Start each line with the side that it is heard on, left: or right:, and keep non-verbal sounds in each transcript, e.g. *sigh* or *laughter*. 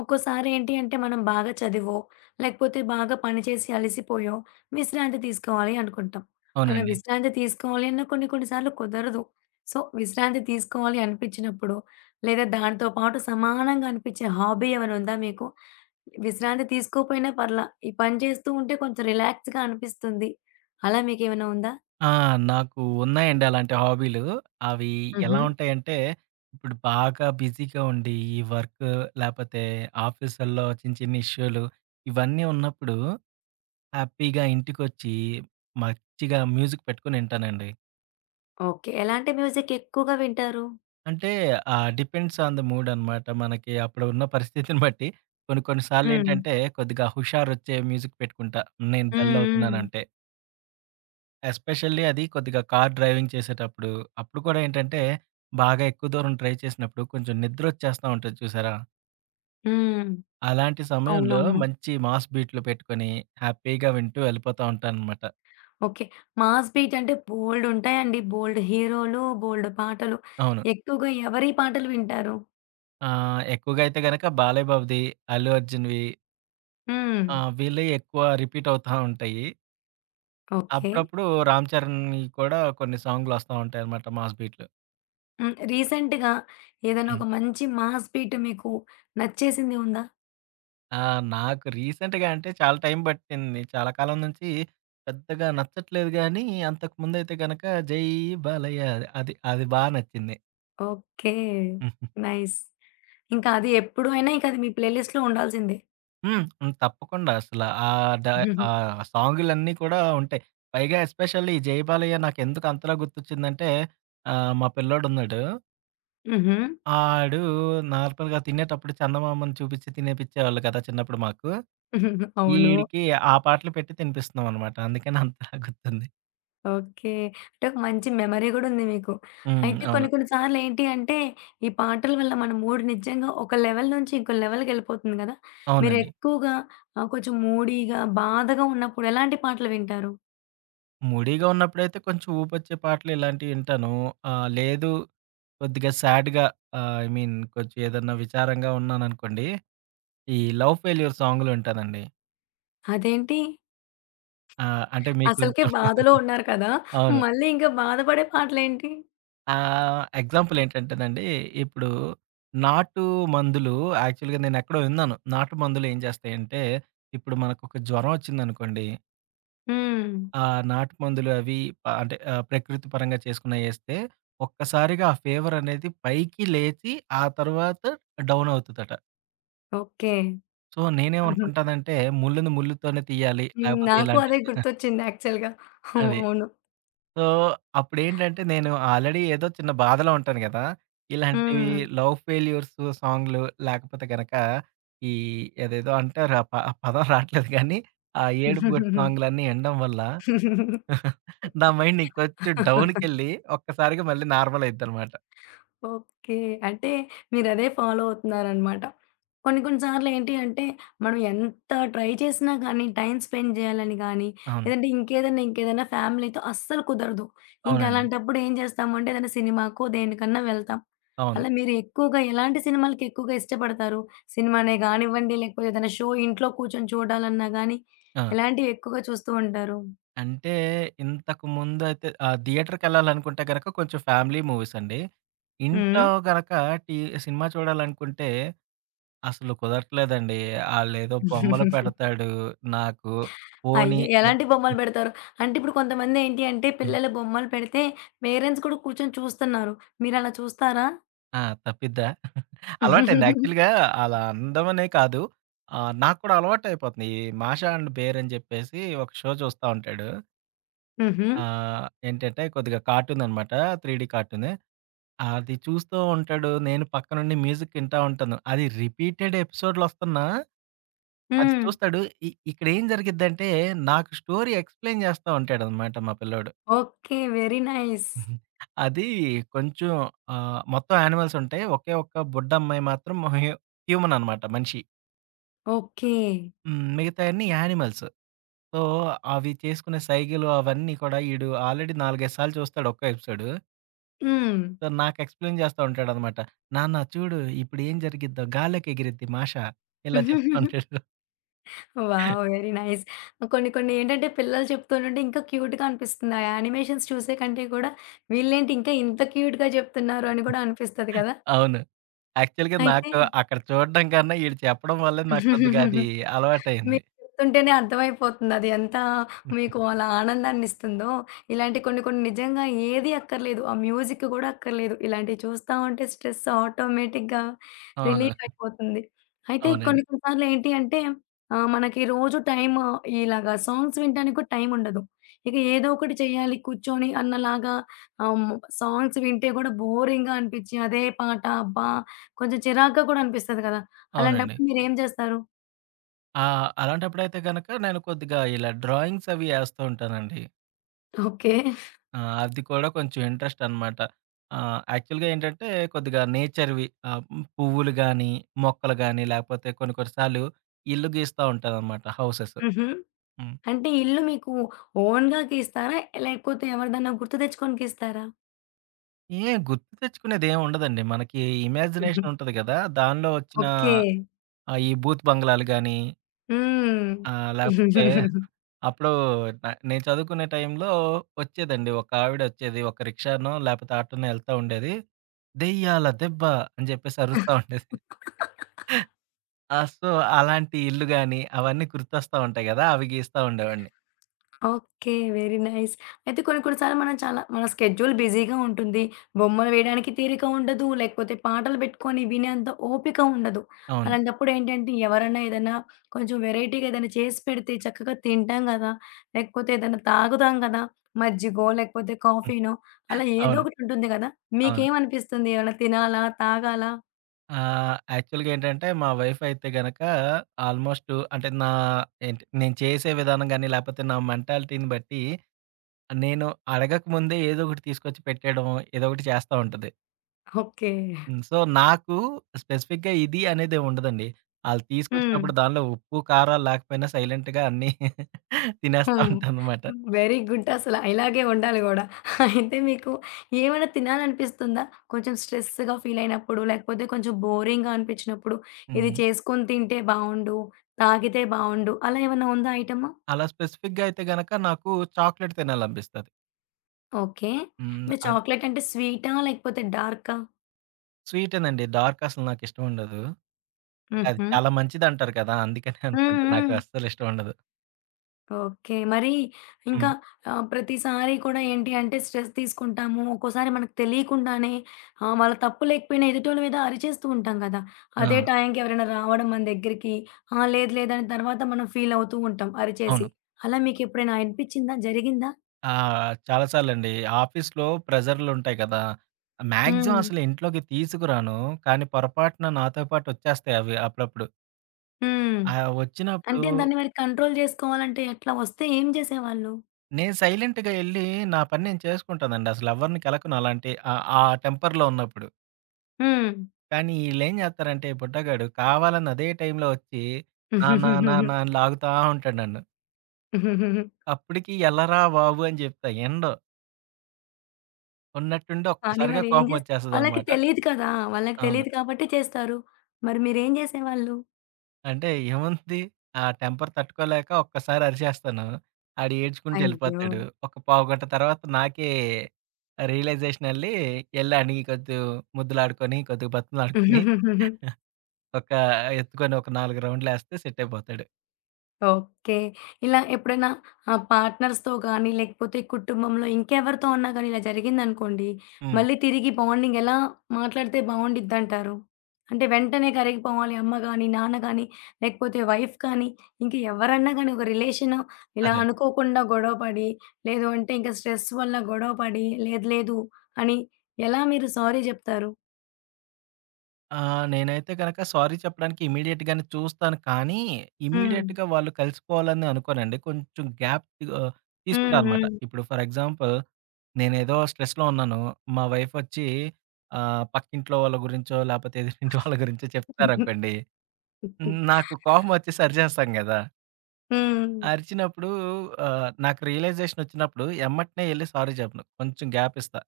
left: ఒక్కోసారి ఏంటి అంటే మనం బాగా చదివో, లేకపోతే బాగా పనిచేసి అలసిపోయో విశ్రాంతి తీసుకోవాలి అనుకుంటాం. అలా
right: అవునండి.
left: విశ్రాంతి తీసుకోవాలి అన్న కొన్ని కొన్ని సార్లు కుదరదు. సో, విశ్రాంతి తీసుకోవాలి అనిపించినప్పుడు, లేదా దాంతో పాటు సమానంగా అనిపించే హాబీ ఏమైనా ఉందా మీకు? విశ్రాంతి తీసుకోపోయినా పర్లా, ఈ పని చేస్తూ ఉంటే కొంచెం రిలాక్స్‌గా అనిపిస్తుంది. అలా మీకేమైనా ఉందా?
right: ఆ! నాకు ఉన్నాయండి అలాంటి హాబీలు. అవి ఎలా
left: హుహు.
right: ఉంటాయంటే, ఇప్పుడు బాగా బిజీగా ఉండి, ఈ వర్క్ లేపోతే ఆఫీసుల్లో చిన్న చిన్న ఇష్యూలు ఇవన్నీ ఉన్నప్పుడు హ్యాపీగా ఇంటికొచ్చి మంచిగా మ్యూజిక్ పెట్టుకొని వింటానండి.
left: ఓకే. ఎలాంటి మ్యూజిక్ ఎక్కువగా వింటారు?
right: అంటే డిపెండ్స్ ఆన్ ద మూడ్ అనమాట. మనకి అప్పుడు ఉన్న పరిస్థితిని బట్టి కొన్ని కొన్ని
left: హ్మ్.
right: సార్లేంటంటే కొద్దిగా హుషారొచ్చే మ్యూజిక్ పెట్టుకుంటా నేను
left: హ్మ్.
right: డల్
left: హ్మ్.
right: అవుతున్నానంటే. ఎస్పెషల్లీ అది కొద్దిగా కార్ డ్రైవింగ్ చేసేటప్పుడు, అప్పుడు కూడా ఏంటంటే, బాగా ఎక్కువ దూరం డ్రైవ్ చేసినప్పుడు కొంచెం నిద్రొచ్చేస్తా ఉంటది చూసారా?
left: హ్మ్.
right: అలాంటి సమయంలో
left: అవునవును.
right: మంచి మాస్ బీట్లు పెట్టుకొని, హ్యాపీగా వింటూ వెళ్ళిపోతా ఉంటాననమాట.
left: ఓకే. మాస్ బీట్ అంటే బోలెడుంటాయండి. బోలెడు హీరోలు, బోలెడు పాటలు.
right: అవును.
left: ఎక్కువగా ఎవరి పాటలు వింటారు?
right: ఎక్కువగా అయితే గనక బాలయ్య బాబుది, అల్లు అర్జున్‌వి.
left: హ్మ్.
right: వీళ్ళయి ఎక్కువ రిపీట్ అవుతా ఉంటాయి.
left: ఓకే.
right: అప్పుడప్పుడు రామ్ చరణ్‌వి కూడా కొన్ని సాంగ్‌లొస్తా ఉంటాయనమాట మాస్ బీట్లు.
left: హ్మ్. రీసెంట్‌గా ఏదైనా
right: హ్మ్.
left: ఒక మంచి మాస్ బీట్ మీకు నచ్చేసింది ఉందా?
right: ఆ! నాకు రీసెంట్‌గా అంటే చాలా టైం పట్టింది. చాలా కాలం నుంచి పెద్దగా నచ్చట్లేదు గానీ, అంతకుముందయితే గనక 'జై బాలయ్య' అది అది బా నచ్చింది.
left: ఓకే.
right: హ్మ్.
left: నైస్. ఇంకా అది ఎప్పుడు అయినా ఇంక అది మీ ప్లే లిస్ట్‌లో ఉండాల్సిందే.
right: హ్మ్. తప్పకుండా అసల ఆ డ
left: హుహు.
right: ఆ సాంగులన్నీ కూడా ఉంటాయి. పైగా ఎస్పెషల్లీ 'జై బాలయ్య' నాకెందుకు అంతలా గుర్తొచ్చిందంటే, మా పిల్లోడున్నాడు.
left: హుహు.
right: ఆడు నార్మల్‌గా తినేటప్పుడు చందమామను చూపిచ్చి తినిపిచ్చేవాళ్ళు కదా! చిన్నప్పుడు మాకు.
left: *laughs* అవును.
right: ఈడికి ఆ పాటలు పెట్టి తినిపిస్తున్నామనమాట. అందుకని అంతలా గుర్తుంది.
left: ఓకే. అంటే ఒక మంచి మెమరీ గూడా ఉంది మీకు.
right: హ్మ్.
left: అయితే
right: అవును.
left: కొన్ని కొన్ని సార్లు ఏంటి అంటే, ఈ పాటల వల్ల మన మూడ్ నిజంగా ఒక లెవెల్ నుంచి ఇంకో లెవెల్‌కెళ్ళిపోతుంది గదా! మీరు
right: అవునండి.
left: ఎక్కువగా కొంచెం మూడీగా, బాధగా ఉన్నప్పుడు ఎలాంటి పాటలు వింటారు?
right: మూడీగా ఉన్నప్పుడైతే కొంచెం ఊపొచ్చే పాటలు ఇలాంటివి వింటాను. లేదు, కొద్దిగా సాడ్‌గా, ఐ మీన్ కొంచెం ఏదన్నా విచారంగా ఉన్నాననుకోండి. ఈ 'లవ్ ఫెయిల్యూర్' సాంగ్‌లు వింటానండి.
left: అదేంటి
right: అంటే మీకు
left: అసలకే
right: కొంచెం
left: బాధలో
right: *laughs*
left: ఉన్నారు కదా!
right: అవును.
left: మళ్ళీ ఇంకా బాధపడే పాటలేంటి?
right: ఎగ్జాంపుల్ ఏంటంటేనండి, ఇప్పుడు 'నాటు మందులు' యాక్చువల్‌గా నేనెక్కడో విన్నాను. 'నాటు మందులు' ఏం చేస్తాయంటే, ఇప్పుడు మనకొక జ్వరం వచ్చిందనుకోండి.
left: హ్మ్.
right: ఆ! నాటు మందులు అవి అంటే ప్రకృతి పరంగా చేసుకున్నయేస్తే, ఒక్కసారిగా ఆ ఫీవర్ అనేది పైకి లేచి, ఆ తర్వాత డౌన్ అవుతదట.
left: ఓకే.
right: సో,
left: హ్మ్.
right: నేనేమనుకుంటానంటే, ముళ్ళుని ముళ్ళుతోనే తీయాలి. లేకపోతే
left: నాకు
right: ఇలాంటి
left: అదే
right: *laughs*
left: గుర్తొచ్చింది యాక్చువల్‌గా.
right: అది.
left: అవును.
right: సో, అప్పుడేంటంటే, నేను ఆల్రెడీ ఏదో చిన్న బాధలో ఉంటాను గదా! ఇలాంటివి,
left: హ్మ్.
right: లవ్ ఫెయిల్యూర్స్ సాంగ్‌లు లేకపోతే గనక, ఈ ఏదేదో అంటారు. ఆ పదం రాట్లేదు గానీ, ఆ ఏడుపుగొట్టు సాంగ్‌లన్నీ ఇనడం వల్ల నా మైండ్ ఇంకొంచెం డౌన్‌కెళ్ళి ఒక్కసారిగా మళ్ళీ నార్మల్ అయిద్దనమాట.
left: ఓకే. అంటే మీరదే ఫాలో అవుతున్నారనమాట. కొన్ని కొన్ని సార్లు ఏంటి అంటే, మనం ఎంత ట్రై చేసినా గానీ, టైమ్ స్పెండ్ జేయాలని గానీ,
right: అవును.
left: లేదంటే ఇంకేదన్నా, ఇంకేదన్నా ఫ్యామిలీతో అస్సలు కుదరదు. ఇంక
right: అవునండి.
left: అలాంటప్పుడు ఏం చేస్తామంటే, ఏదైనా సినిమాకో దేనికన్నా వెళ్తాం.
right: అవును.
left: అలా మీరు ఎక్కువగా ఎలాంటి సినిమాలకి ఎక్కువగా ఇష్టపడతారు? సినిమానే గానివ్వండి, లేకపోతే ఏదైనా షో ఇంట్లో కూర్చొని చూడాలన్నా గానీ,
right: ఆ!
left: ఎలాంటివి ఎక్కువగా చూస్తూ ఉంటారు?
right: అంటే ఇంతకు ముందయితే థియేటర్‌కెళ్ళాలనుకుంటే గనక కొంచెం ఫ్యామిలీ మూవీస్ అండి. ఇంట్లో గనక టీ సినిమా చూడాలనుకుంటే అసలు కుదరట్లేదండి. ఆళ్ళేదో బొమ్మలు
left: హ్మ్.
right: పెడతాడు నాకు. పోనీ
left: అయ్యో! ఎలాంటి బొమ్మలు పెడతారు? అంటే ఇప్పుడు కొంతమందేంటి అంటే పిల్లలు బొమ్మలు పెడితే పేరెంట్స్ కూడా కూర్చొని చూస్తున్నారు. మీరలా చూస్తారా?
right: ఆ! తప్పిద్దా? అలవాటండి. యాక్చువల్‌గా అలా అనడమనే కాదు. నాకు కూడా అలవాటయిపోతుంది. ఈ 'మాషా అండ్ బేర్' అని చెప్పేసి ఒక షో చూస్తా ఉంటాడు.
left: హుహు.
right: ఏంటంటే కొద్దిగా కార్టూననమాట. 3 డీ కార్టూను. అది చూస్తూ ఉంటాడు. నేను పక్కనుండి మ్యూజిక్ వింటా ఉంటాను. అది రిపీటెడ్ ఎపిసోడ్‌లొస్తున్నా అది
left: హ్మ్.
right: చూస్తాడు. ఇక్కడేం జరిగిద్దంటే నాకు స్టోరీ ఎక్స్‌ప్లెయిన్ చేస్తా ఉంటాడనమాట మా పిల్లోడు.
left: ఓకే. Very nice.
right: అది కొంచెం, మొత్తం యానిమల్స్ ఉంటాయి. ఒకే ఒక్క బుడ్డమ్మాయి మాత్రం హ్యూమన్ అనమాట, మనిషి.
left: ఓకే.
right: హ్మ్. మిగతాయన్నీ యానిమల్స్. సో, అవి చేసుకునే సైగలు అవన్నీ కూడా ఈడు ఆల్రెడీ 4, 5 సార్లు చూస్తాడు ఒక్కో ఎపిసోడు.
left: హ్మ్.
right: సో, నాకు ఎక్స్‌ప్లెయిన్ చేస్తా ఉంటాడనమాట. "నాన్న చూడు ఇప్పుడు ఏం జరిగిద్దో, గాల్లోకి ఎగిరిద్ది మాష" ఇలా చెప్తా ఉంటాడు.
left: వావ్! Very nice. కొన్ని కొన్ని ఏంటంటే పిల్లలు చెప్తుంటుంటే ఇంకా క్యూట్‌గా అనిపిస్తుంది. ఆ యానిమేషన్స్ చూసే కంటే కూడా వీళ్ళేంటి ఇంకా ఇంత క్యూట్‌గా చెప్తున్నారు అని కూడా అనిపిస్తది కదా!
right: అవును. యాక్చువల్‌గా
left: అయితే
right: నాకు అక్కడ చూడడం కన్నా ఈడు చెప్పడం వల్లే నాకు కొద్దిగా అది అలవాటయింది.
left: మీరు చెప్తుంటేనే అర్థమైపోతుంది. అది ఎంత మీకు అలా ఆనందాన్నిస్తుందో. ఇలాంటి కొన్ని కొన్ని నిజంగా ఏది అక్కర్లేదు. ఆ మ్యూజిక్ గూడా అక్కర్లేదు. ఇలాంటివి చూస్తా ఉంటే స్ట్రెస్ ఆటోమేటిక్‌గా
right: అవును.
left: రిలీఫ్ అయిపోతుంది. అయితే
right: అవునండి.
left: కొన్ని కొన్ని సార్లు ఏంటి అంటే మనకి రోజు టైమ్ ఇలాగా సాంగ్స్ వినడానికి కూడా టైం ఉండదు. ఇక ఏదో ఒకటి చేయాలి కూర్చొని అన్నలాగా ఆహ్, సాంగ్స్ వింటే గూడా బోరింగ్‌గా అనిపిచ్చి అదే పాట అబ్బా! కొంచెం చిరాకుగా కూడా అనిపిస్తది కదా!
right: అవునండి.
left: అలాంటప్పుడు మీరేం జేస్తారు?
right: ఆ! అలాంటప్పుడైతే గనక నేను కొద్దిగా ఇలా డ్రాయింగ్స్ అవి ఏస్తూ ఉంటానండి.
left: ఓకే.
right: ఆ! అది కూడా కొంచెం ఇంట్రెస్ట్ అనమాట. యాక్చువల్‌గా ఏంటంటే కొద్దిగా నేచర్‌వి, పువ్వులు గానీ, మొక్కలు గానీ, లేకపోతే కొన్ని కొన్ని సార్లు ఇల్లు గీస్తా ఉంటాననమాట, హౌసెస్.
left: హుహు.
right: హ్మ్.
left: అంటే ఇల్లు మీకు ఓన్‌గాకి ఇస్తారా? లేకపోతే ఎవరిదన్నా గుర్తు తెచ్చుకోనికిస్తారా?
right: ఏం గుర్తు తెచ్చుకునేదేం ఉండదండి. మనకి ఇమాజినేషన్ ఉంటది గదా! దానిలో వచ్చిన
left: ఓకే.
right: ఈ భూత్ బంగ్లాలు గానీ,
left: హ్మ్.
right: లేకపోతే అప్పుడు నేను చదువుకునే టైంలో వచ్చేదండి. ఒక ఆవిడొచ్చేది. ఒక రిక్షానో, లేపోతే ఆటోనో ఎళ్తా ఉండేది. దెయ్యాల దెబ్బ అని జెప్పేసి అరుస్తా ఉండేది. ఆ! సో, అలాంటి ఇల్లు గాని, అవన్నీ గుర్తొస్తా ఉంటాయి గదా! అవి గీస్తా ఉండేవాడిని.
left: ఓకే. Very nice. అయితే కొన్ని కొన్ని సార్లు మనం చాలా మన స్కెడ్యూల్ బిజీగా ఉంటుంది. బొమ్మలు వేయడానికి తీరిక ఉండదు. లేకపోతే పాటలు పెట్టుకొని వినేంత ఓపిక ఉండదు.
right: అవును.
left: అలాంటప్పుడు ఏంటంటే ఎవరన్నా ఏదైనా కొంచెం వెరైటీగా ఏదైనా చేసి పెడితే చక్కగా తింటాం గదా! లేకపోతే ఏదైనా తాగుతాం గదా! మజ్జిగో లేకపోతే
right: హ్మ్.
left: కాఫీనో అలా ఏదో
right: అవును.
left: ఒకటి ఉంటుంది గదా!
right: అవును.
left: మీకేమనిపిస్తుంది? ఏమన్నా తినాలా? తాగాలా?
right: యాక్చువల్‌గా ఏంటంటే, మా వైఫ్ అయితే గనక ఆల్‌మోస్ట్ అంటే, నా ఏంటి నేను చేసే విధానం గాని, లేపోతే నా మెంటాలిటీని బట్టి నేను అడగక ముందే ఏదో ఒకటి తీసుకొచ్చి పెట్టేయడం, ఏదో ఒకటి చేస్తా ఉంటది.
left: ఓకే.
right: హ్మ్. సో, నాకు స్పెసిఫిక్‌గా ఇది అనేదేముండదండి. ఆళ్ళు
left: హ్మ్.
right: తీసుకొచ్చినప్పుడు దానిలో ఉప్పు, కారాలు లేకపోయినా సైలెంట్‌గా అన్నీ తినేస్తా
left: హ్మ్.
right: ఉంటాననమాట.
left: వెరీ గుడ్ అసల. ఇలాగే ఉండాలి గూడా. అయితే మీకు ఏమైనా తినాలనిపిస్తుందా? కొంచెం స్ట్రెస్‌గా ఫీల్ అయినప్పుడు, లేకపోతే కొంచెం బోరింగ్‌గా అనిపించినప్పుడు, ఇది
right: హ్మ్.
left: చేసుకొని తింటే బావుండు, తాగితే బావుండు అలా ఏమన్నా ఉందా ఐటెమ్?
right: అలా స్పెసిఫిక్‌గా అయితే గనక నాకు చాక్లెట్ తినాలనిపిస్తది.
left: ఓకే.
right: హ్మ్.
left: అంటే
right: అది
left: చాక్లేట్ అంటే స్వీటా? లేకపోతే డార్కా?
right: స్వీటేనండి. డార్క్ అసలు నాకిష్టముండదు. అంటే అది
left: హుహు.
right: చాలా మంచిదంటారు కదా! అందుకనే అనుకుంట
left: హ్మ్.
right: నాకు
left: హ్మ్.
right: అస్సలిష్టం ఉండదు.
left: ఓకే. మరి
right: హ్మ్.
left: ఇంకా ప్రతిసారి కూడా ఏంటి అంటే స్ట్రెస్ తీసుకుంటాము. ఒక్కోసారి మనకు తెలియకుండానే వాళ్ళ తప్పు లేకపోయినా ఎదుటోళ్ళ మీద అరిచేస్తూ ఉంటాం కదా!
right: ఆ!
left: అదే టైంకి ఎవరైనా రావడం మన దగ్గరికి, ఆ! లేదు లేదని తర్వాత మనం ఫీల్ అవుతూ ఉంటాం అరిచేసి.
right: అవును.
left: అలా మీకెప్పుడైనా అనిపించిందా? జరిగిందా?
right: చాలా సార్లండి. ఆఫీస్‌లో ప్రెషర్‌లుంటాయి కదా! మాక్సిమం
left: హ్మ్.
right: అసలు ఇంట్లోకి తీసుకురాను. కానీ పొరపాటున నాతో పాటు ఒచ్చేస్తాయి అవి అప్పుడప్పుడు.
left: హ్మ్.
right: ఆ! వచ్చినప్పుడు
left: అంటే దాన్ని మరి కంట్రోల్ జేసుకోవాలంటే ఎట్లా? వస్తే ఏం జేసేవాళ్ళు?
right: నేను సైలెంట్‌గా ఎళ్లి నా పని నేను చేసుకుంటానండి. అసలు ఎవరిని కెలకను అలాంటి ఆ ఆ టెంపర్‌లో ఉన్నప్పుడు.
left: హ్మ్.
right: కానీ ఈళ్ళేం జేత్తారంటే బుడ్డగాడు కావాలని అదే టైంలో వచ్చి, నా నా నా
left: *laughs*
right: నా అని లాగుతా ఉంటాడు నన్ను. అప్పటికి ఎళ్ళరా బాబు అని జెప్తా. వినడు. ఉన్నట్టుండి
left: కానీ
right: ఒక్కసారిగా
left: మరేం
right: కోపం
left: చేస్ వాళ్ళకి
right: వచ్చేస్తదనమాట.
left: తెలీదు కదా! వాళ్ళకి
right: అవును.
left: తెలీదు కాబట్టి చేస్తారు. మరి మీరేం చేసేవాళ్ళు?
right: అంటే ఏముంది? ఆ టెంపర్ తట్టుకోలేక ఒక్కసారి అరిచేస్తాను. ఆడు ఏడ్చుకుంటూ
left: అయ్యో!
right: ఎళ్ళిపోతాడు. ఒక పావుగంట తర్వాత నాకే రియలైజేషన్ ఎళ్ళి, ఎళ్లి ఆడిని కొద్దిగా ముద్దులాడుకొని, కొద్దిగా బతిమలాడుకొని, *laughs* ఒక ఎత్తుకొని ఒక 4 రౌండ్‌లేస్తే సెట్ అయిపోతాడు.
left: ఓకే. ఇలా ఎప్పుడైనా పార్ట్నర్స్‌తో గానీ, లేకపోతే కుటుంబంలో ఇంకెవరితో ఉన్నా గానీ ఇలా జరిగిందనుకోండి,
right: హ్మ్.
left: మళ్ళీ తిరిగి బాండింగ్ ఎలా మాట్లాడితే బావుండిద్దంటారు? అంటే వెంటనే కరిగిపోవాలి అమ్మ గానీ, నాన్న గానీ, లేకపోతే వైఫ్ కానీ, ఇంక ఎవరన్నా గానీ ఒక రిలేషను ఇలా
right: అదే.
left: అనుకోకుండా గొడవ పడి, లేదు అంటే ఇంక స్ట్రెస్ వల్ల గొడవ పడి, లేదు లేదు అని ఎలా మీరు సారీ జెప్తారు?
right: ఆ! నేనైతే గనక సారీ చెప్పడానికి ఇమ్మీడియేట్‌గానే చూస్తాను. కానీ,
left: హ్మ్.
right: ఇమ్మీడియేట్‌గా వాళ్ళు కలిసిపోవాలని అనుకోనండి. కొంచెం గ్యాప్ ఆహ్, తీసుకుంటా అనమాట.
left: హ్మ్.
right: ఇప్పుడు ఫర్ ఎగ్జాంపుల్, నేనేదో స్ట్రెస్‌లో ఉన్నాను. మా వైఫ్ వచ్చి పక్కింట్లో వాళ్ళ గురించో, లేపోతే ఎదురింటి వాళ్ళ గురించో చెప్తారనుకోండి. హ్మ్. నాకు కోపం వచ్చేసి అరిచేస్తాను గదా!
left: హ్మ్. హ్మ్.
right: అరిచినప్పుడు, నాకు రియలైజేషన్ వచ్చినప్పుడు ఎమ్మటనే ఎళ్లి సారీ చెప్పను. కొంచెం గ్యాప్ ఇస్తా.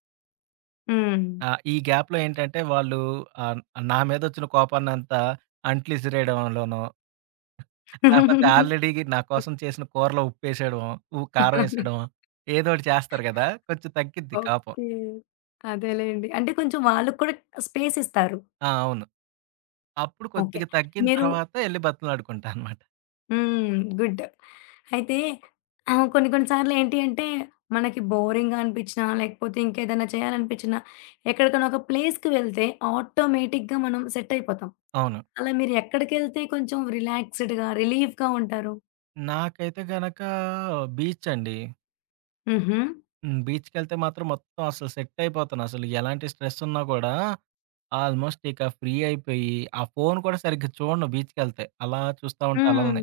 left: హ్మ్.
right: ఆ! ఈ గ్యాప్‌లో ఏంటంటే వాళ్ళు ఆహ్, నా మీదొచ్చిన కోపాన్నంతా అంట్లు ఇసిరేయడంలోనో, లేపోతే ఆల్రెడీ నా కోసం చేసిన కూరలో ఉప్పేసేయడమో, కారం
left: *laughs*
right: ఏసేయడమో
left: *laughs*
right: ఏదో ఒకటి చేస్తారు గదా! కొంచెం తగ్గిద్ది కోపం.
left: ఓకే. అదేలెండి. అంటే కొంచెం వాళ్ళకి కూడా స్పేస్ ఇస్తారు.
right: ఆ! అవును. అప్పుడు
left: ఓకే.
right: కొద్దిగా తగ్గిన
left: మీరు
right: తర్వాత ఎళ్లి బతిమలాడుకుంటా అనమాట.
left: హ్మ్. గుడ్. అయితే కొన్ని కొన్ని సార్లు ఏంటి అంటే మనకి బోరింగ్‌గా అనిపించినా, లేకపోతే ఇంకేదైనా చేయాలనిపించినా, ఎక్కడికైనా ఒక ప్లేస్‌కి వెళ్తే ఆటోమేటిక్‌గా మనం సెట్ అయిపోతాం.
right: అవును.
left: అలా మీరు ఎక్కడికెళ్తే కొంచెం రిలాక్స్‌డ్‌గా, రిలీఫ్‌గా ఉంటారు?
right: నాకైతే గనక బీచ్ అండి.
left: హుహు.
right: హ్మ్. బీచ్‌కెళ్తే మాత్రం మొత్తం అసలు సెట్ అయిపోతాను. అసలు ఎలాంటి స్ట్రెస్ ఉన్నా గూడా ఆల్మోస్ట్ ఇక ఫ్రీ అయిపోయి, ఆ ఫోను కూడా సరిగ్గా చూడను బీచ్‌కెళ్తే. అలా చూస్తా ఉంటా
left: హ్మ్.
right: అలల్ని.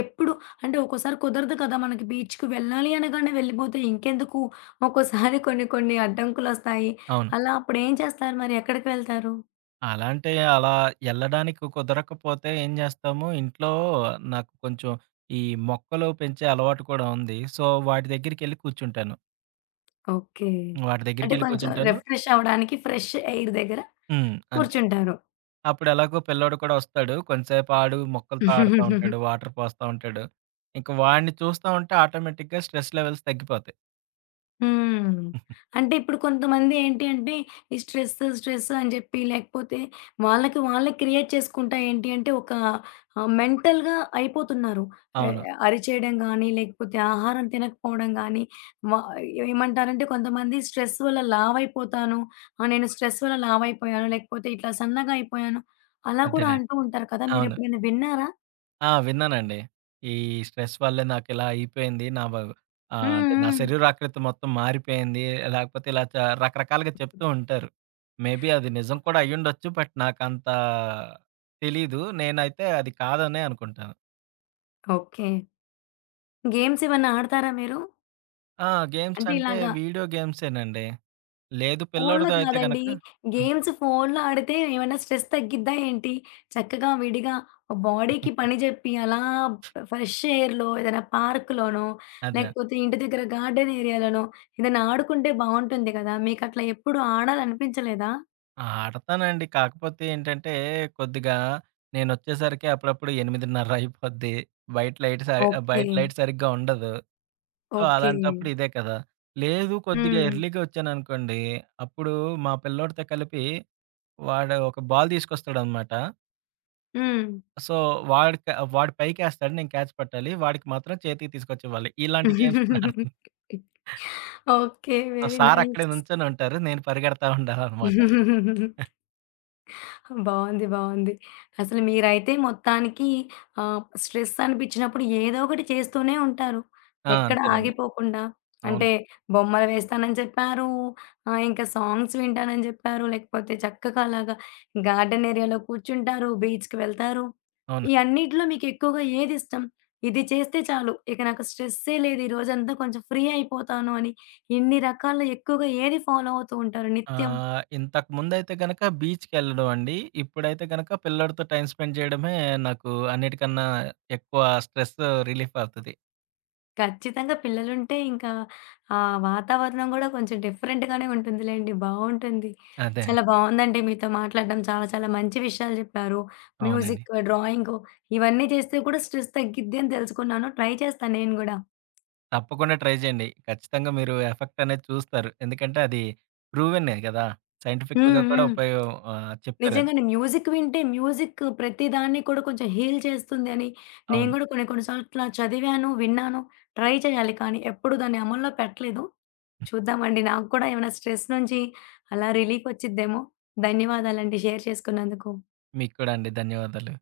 left: ఎప్పుడు అంటే ఒక్కోసారి కుదరదు కదా! మనకి బీచ్‌కి వెళ్ళాలి అనగానే వెళ్ళిపోతే ఇంకెందుకు? ఒక్కోసారి కొన్ని కొన్ని అడ్డంకులొస్తాయి.
right: అవును.
left: అలా అప్పుడేం చేస్తారు మరి? ఎక్కడికి వెళ్తారు?
right: అలా అంటే అలా ఎళ్ళడానికి కుదరకపోతే ఏం జేస్తాము, ఇంట్లో నాకు కొంచెం ఈ మొక్కలు పెంచే అలవాటు కూడా ఉంది. సో, వాటి దగ్గరికెళ్ళి కూర్చుంటాను.
left: ఓకే.
right: వాటి
left: అంటే
right: దగ్గరికెళ్ళి
left: కొంచెం
right: కూర్చుంటాను
left: రిఫ్రెష్ అవ్వడానికి ఫ్రెష్ ఎయిర్ దగ్గర
right: హ్మ్. అంతే.
left: కూర్చుంటారు.
right: అప్పుడు ఎలాగో పిల్లోడు కూడా వస్తాడు. కొంతసేపు ఆడు మొక్కలతో ఆడుతా ఉంటాడు. వాటర్ పోస్తా ఉంటాడు. ఇంక వాడిని చూస్తా ఉంటే ఆటోమేటిక్‌గా స్ట్రెస్ లెవెల్స్ తగ్గిపోతాయి.
left: హ్మ్. అంటే ఇప్పుడు కొంతమంది ఏంటి అంటే, ఈ స్ట్రెస్, స్ట్రెస్ అని చెప్పి లేకపోతే వాళ్ళకి వాళ్ళే క్రియేట్ చేసుకుంటా ఏంటి అంటే ఒక మెంటల్‌గా అయిపోతున్నారు. ఎ
right: అవును.
left: అరిచేయడం గానీ, లేకపోతే ఆహారం తినకపోవడం గానీ, మా ఏమంటారంటే కొంతమంది స్ట్రెస్ వల్ల లావైపోతాను. ఆ! నేను స్ట్రెస్ వల్ల లావైపోయాను. లేకపోతే ఇట్లా సన్నగా అయిపోయాను. అలా కూడా
right: అదేనండి.
left: అంటూ ఉంటారు కదా!
right: అవును.
left: మీరెప్పుడైనా విన్నారా?
right: ఆ! విన్నానండి. ఈ స్ట్రెస్ వల్లే నాకిలా అయిపోయింది. నా వ
left: హ్మ్.
right: అంటే నా
left: హ్మ్.
right: శరీరాకృతి మొత్తం మారిపోయింది. లేకపోతే ఇలా చ రకరకాలుగా చెప్తూ ఉంటారు. మేబీ అది నిజం కూడా అయ్యుండొచ్చు. బట్ నాకంత తెలీదు. నేనైతే అది కాదనే అనుకుంటాను.
left: ఓకే. గేమ్స్ ఏమన్నా ఆడతారా మీరు?
right: ఆ! గేమ్స్
left: అంటే
right: అంటే
left: ఇలాగ
right: వీడియో గేమ్సేనండి. లేదు,
left: ఫోన్‌లో
right: పిల్లోడితో అయితే
left: కాదండి.
right: గనక, హ్మ్.
left: గేమ్స్ ఫోన్‌లో ఆడితే ఏమైనా స్ట్రెస్ తగ్గిద్దా ఏంటి? చక్కగా విడిగా బాడీకి పని జెప్పి అలా ఫ్రెష్ ఎయిర్‌లో ఏదైనా పార్క్‌లోనో,
right: అదే.
left: లేకపోతే ఇంటి దగ్గర గార్డెన్ ఏరియాలోనో ఏదైనా ఆడుకుంటే బావుంటుంది కదా! మీకట్లా ఎప్పుడు ఆడాలనిపించలేదా?
right: ఆడతానండి. కాకపోతే ఏంటంటే కొద్దిగా నేనొచ్చేసరికి అప్పుడప్పుడు 8:30 అయిపోద్ది. బయట లైట్ స
left: ఓకే.
right: బయట లైట్ సరిగ్గా ఉండదు. So,
left: okay.
right: అలాంటప్పుడు ఇదే కదా! లేదు కొద్దిగా
left: హ్మ్.
right: ఎర్లీ‌గా ఒచ్చాననుకోండి, అప్పుడు మా పిల్లోడితో కలిపి వాడు ఒక బాల్ తీసుకొస్తాడనమాట.
left: హ్మ్.
right: సో, వాడిక వాడు పైకేస్తాడు. నేను క్యాచ్ పట్టాలి. వాడికి మాత్రం చేతికి తీసుకొచ్చివ్వాలి. ఇలాంటి గేమ్స్ నేనాడతాను.
left: *laughs* ఓకే.
right: సో,
left: వెరీ
right: సార్ అక్కడే
left: నైస్.
right: నుంచొనుంటారు. నేను పరిగెడతా ఉండాలనమాట.
left: బావుంది. బావుంది. అసలు మీరైతే మొత్తానికి స్ట్రెస్ అనిపించినప్పుడు ఏదో ఒకటి చేస్తూనే ఉంటారు.
right: ఆ!
left: ఎక్కడ
right: అంతేనండి.
left: ఆగిపోకుండా.
right: అవును.
left: అంటే బొమ్మలు వేస్తానని చెప్పారు. ఇంకా సాంగ్స్ వింటానని చెప్పారు. లేకపోతే చక్కగా అలాగా గార్డెన్ ఏరియాలో కూర్చుంటారు. బీచ్‌కి వెళ్తారు.
right: అవును.
left: ఈ అన్నిట్లో మీకు ఎక్కువగా ఏదిష్టం? ఇది చేస్తే చాలు. ఇక నాకు స్ట్రెస్సే లేదు. ఈ రోజంతా కొంచెం ఫ్రీ అయిపోతాను అని ఇన్ని రకాల ఎక్కువగా ఏది ఫాలో అవుతూ ఉంటారు నిత్యం?
right: ఇంతకుముందైతే గనక బీచ్‌కెళ్ళడం అండి. ఇప్పుడైతే గనక పిల్లోడితో టైమ్ స్పెండ్ చేయడమే నాకు అన్నిటికన్నా ఎక్కువ స్ట్రెస్ రిలీఫ్ అవుతది.
left: ఖచ్చితంగా పిల్లలుంటే ఇంకా ఆ వాతావరణం గూడా కొంచెం డిఫరెంట్‌గానే ఉంటుందిలెండి. బావుంటుంది.
right: అదే.
left: చాలా బావుందండి మీతో మాట్లాడడం. చాలా చాలా మంచి విషయాలు జెప్పారు.
right: అవునండి.
left: మ్యూజిక్, డ్రాయింగు ఇవన్నీ చేస్తే కూడా స్ట్రెస్ తగ్గిద్ది అని తెలుసుకున్నాను. ట్రై చేస్తాను నేను గూడా.
right: తప్పకుండా ట్రై చేయండి. ఖచ్చితంగా మీరు ఎఫెక్ట్ అనేది చూస్తారు. ఎందుకంటే అది ప్రూవెనే కదా! సైంటిఫికల్‌గా
left: హ్మ్.
right: కూడా
left: హ్మ్.
right: ఉపయోగం చెప్పారది.
left: నిజంగానే మ్యూజిక్ వింటే మ్యూజిక్ ప్రతిదాన్ని కూడా కొంచెం హీల్ చేస్తుంది అని నేను
right: అవును.
left: కూడా కొన్ని కొన్ని సార్లు ఇట్లా చదివాను, విన్నాను. ట్రై చేయాలి కానీ ఎప్పుడు దాన్ని అమల్లో పెట్టలేదు. చూద్దామండి. నాకు కూడా ఏమైనా స్ట్రెస్ నుంచి అలా రిలీఫ్ వచ్చిద్దేమో. ధన్యవాదాలండి షేర్ చేసుకున్నందుకు.
right: మీకు కూడా అండి. ధన్యవాదాలు.